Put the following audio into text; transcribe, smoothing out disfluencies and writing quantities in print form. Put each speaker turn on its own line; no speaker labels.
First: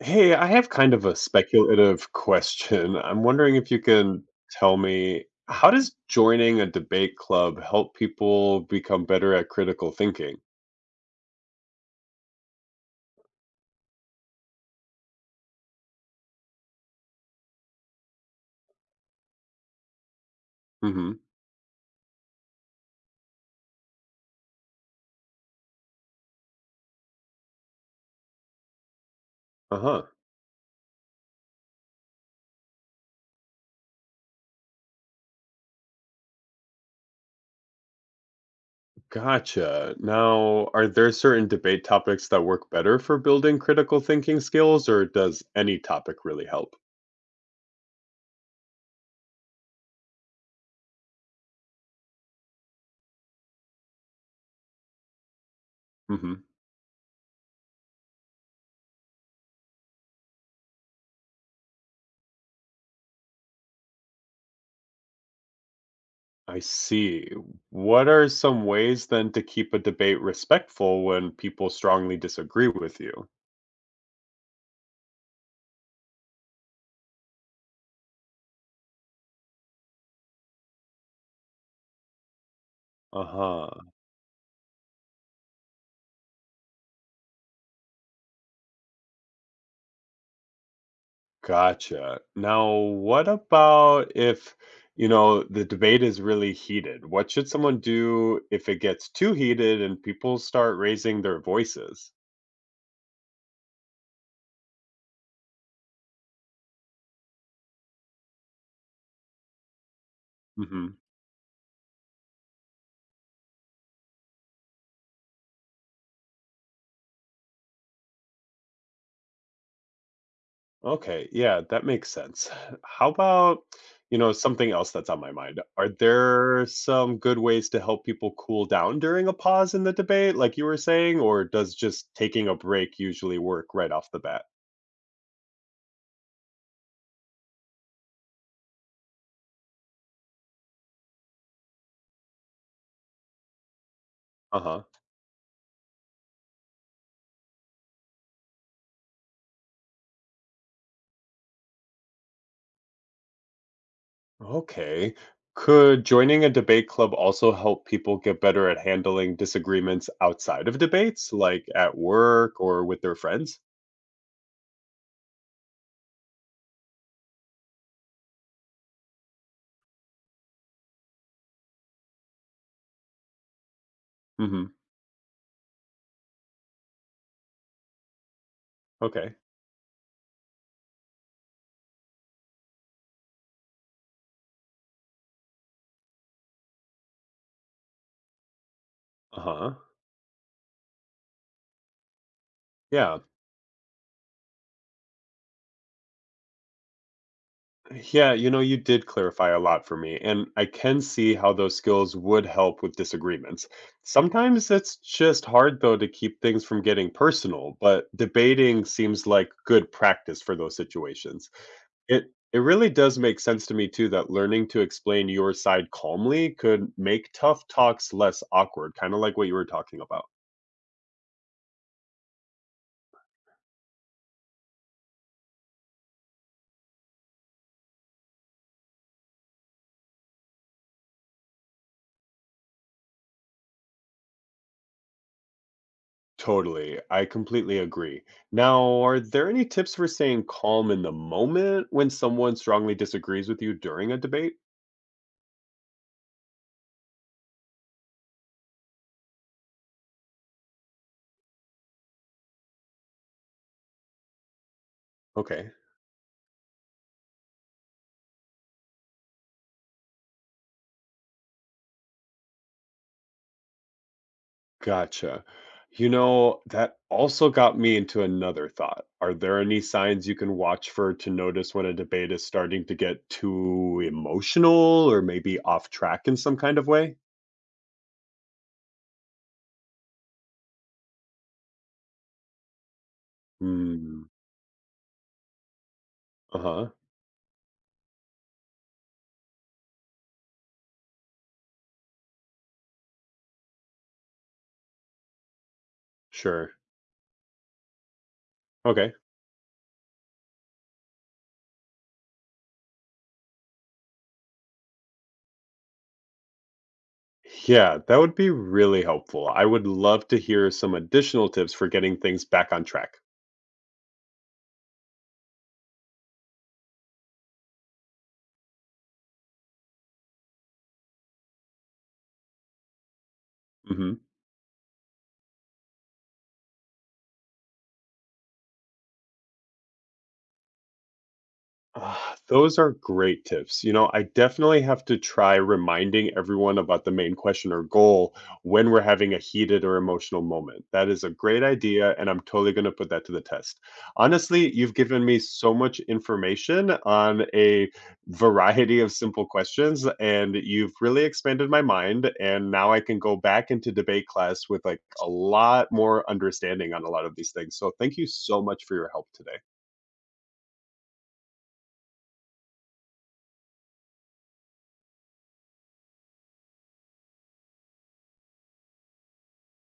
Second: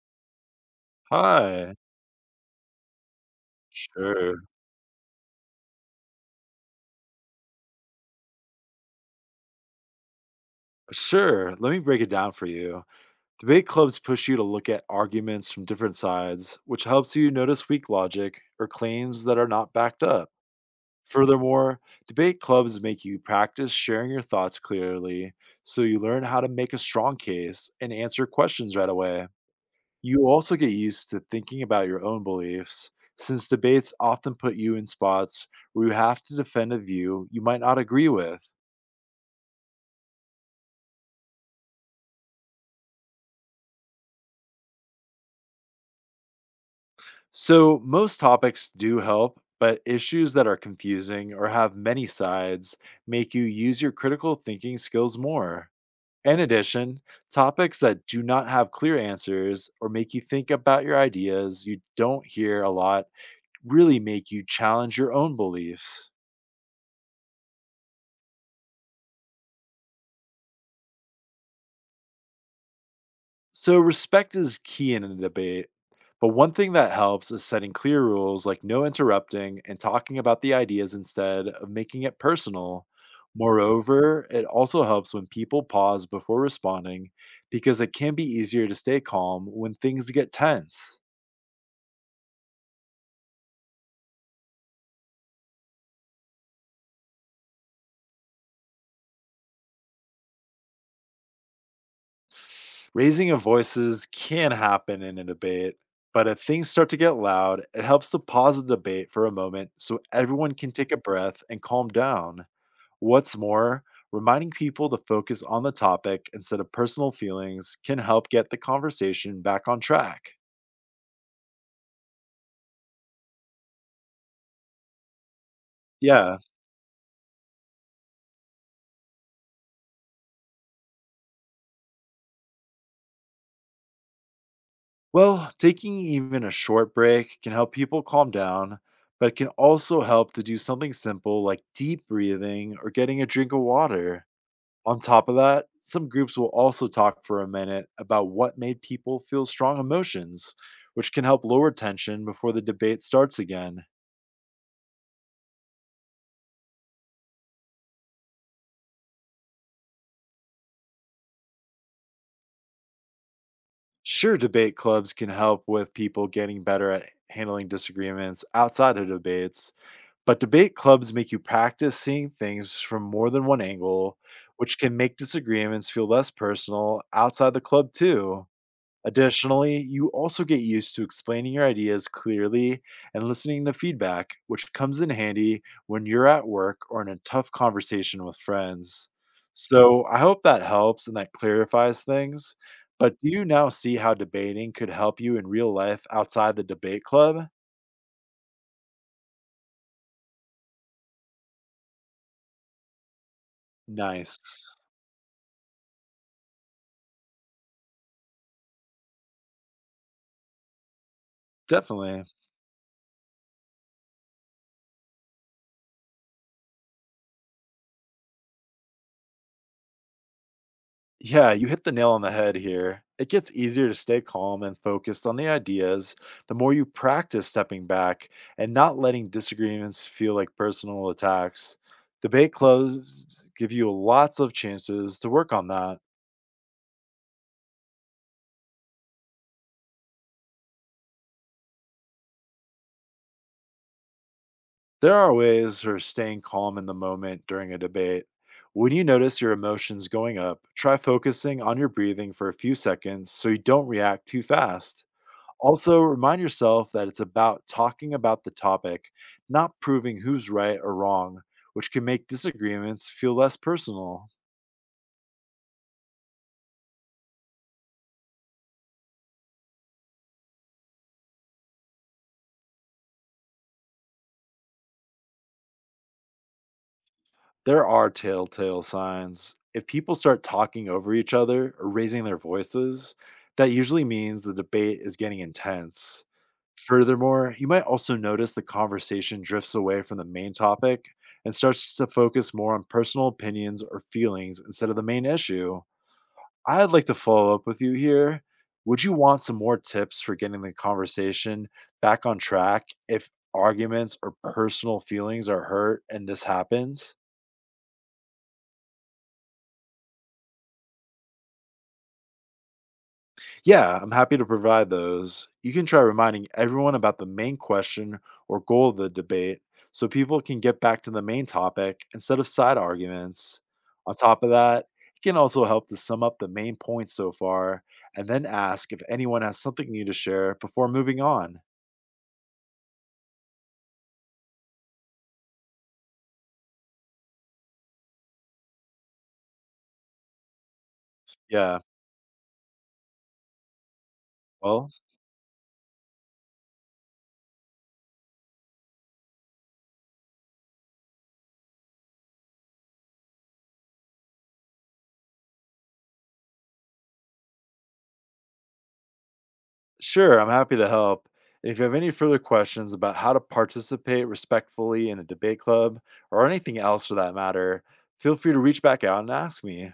Hey, I have kind of a
Hi.
speculative question. I'm wondering if you can
Sure.
tell me, how does joining a debate club help people become better at critical thinking?
Sure. Let me break it down for you. Debate clubs push you to look at arguments from different sides, which helps you notice weak logic or claims that are not backed up.
Hmm.
Furthermore, debate clubs make you practice sharing your thoughts clearly so you learn how to make a strong case and answer questions right away.
Uh-huh.
You also get used to thinking about your own beliefs, since debates often put you in spots where you have to defend a view you might not agree with.
Gotcha. Now, are there certain debate topics that work better for building critical thinking skills, or does any topic really help?
So, most topics do help, but issues that are confusing or have many sides make you use your critical thinking skills more.
Hmm.
In addition, topics that do not have clear answers or make you think about your ideas you don't hear a lot really make you challenge your own beliefs.
I see. What are some ways then to keep a debate respectful when people strongly disagree with you?
So, respect is key in a debate. But one thing that helps is setting clear rules like no interrupting and talking about the ideas instead of making it personal.
Uh-huh.
Moreover, it also helps when people pause before responding because it can be easier to stay calm when things get tense.
Gotcha. Now, what about if, the debate is really heated? What should someone do if it gets too heated and people start raising their voices?
Raising of voices can happen in a debate, but if things start to get loud, it helps to pause the debate for a moment so everyone can take a
Hmm.
breath and calm down. What's more, reminding people to focus on the topic instead of personal feelings can help get the conversation back on track.
Okay, yeah, that makes sense. How about, something else that's on my mind? Are
Yeah.
there some good ways to help people cool down during a pause in the debate, like you were saying, or does just taking a break usually work right off the bat?
Well, taking even a short break can help people calm down, but it can also help to do something simple like deep breathing or getting a drink of water.
Uh-huh.
On top of that, some groups will also talk for a minute about what made people feel strong emotions, which can help lower tension before the debate starts again.
Okay. Could joining a debate club also help people get better at handling disagreements outside of debates, like at work or with their friends?
Sure, debate clubs can help with people getting better at handling disagreements outside of debates, but debate clubs make you practice seeing things from more than one angle,
Hmm.
which can make disagreements feel less personal outside the club, too.
Okay.
Additionally, you also get used to explaining your ideas clearly and listening to feedback, which comes in handy when you're at work or in a tough conversation with friends.
Uh huh.
So, I hope that helps and that clarifies things. But
Yeah.
do you now see how debating could help you in real life outside the debate club?
Yeah. You know, you did clarify a lot for me, and I can see how those skills would help with disagreements. Sometimes
Nice.
it's just hard, though, to keep things from getting personal, but debating seems like good practice for those situations.
Definitely.
It really does make sense to me too that learning to explain your side calmly could make tough talks less awkward, kind of like what you were talking about.
Yeah, you hit the nail on the head here. It gets easier to stay calm and focused on the ideas the more you practice stepping back and not letting disagreements feel like personal attacks. Debate clubs give you lots of chances to work on that.
Totally. I completely agree. Now, are there any tips for staying calm in the moment when someone strongly disagrees with you during a debate?
There are ways for staying calm in the moment during a debate. When you notice your emotions going up, try focusing on your breathing for a few seconds so you don't react too fast.
Okay,
Also, remind yourself that it's about talking about the topic, not proving who's right or wrong, which can make disagreements feel less personal.
gotcha. You know, that also got me into another thought. Are there any signs you can watch for to notice when a debate is starting to get too emotional or maybe off track in some kind of way?
There are telltale signs. If people start talking over each other or raising their voices, that usually
Mm,
means the debate is getting intense.
uh-huh.
Furthermore, you might also notice the conversation drifts away from the main topic and starts to focus more on personal opinions or feelings instead of the main issue.
Sure.
I'd like to follow up with you here. Would
Okay.
you want some more tips for getting the conversation back on track if arguments or personal feelings are hurt and this happens?
Yeah, that would be really helpful. I would love to hear some additional tips for getting things back on track.
Yeah, I'm happy to provide those. You can try reminding everyone about the main question or goal of the debate so people can get back to the main topic instead of side arguments.
Mhm.
On top of that, it can also help to sum up the main points so far and then ask if anyone has something new to share before moving on.
Ah, those are great tips. You know, I definitely have to try reminding everyone about the main question or goal when we're having a heated or emotional moment. That is a great
Yeah,
idea, and I'm totally going to put that to the test. Honestly,
well,
you've given me so much information on a variety of simple questions, and you've really expanded my mind. And now I can go back into debate class with like a lot more understanding on a lot of these things. So thank you so much for your help today.
Sure, I'm happy to help. If you have any further questions about how to participate respectfully in a debate club or anything else for that matter, feel free to reach back out and ask me.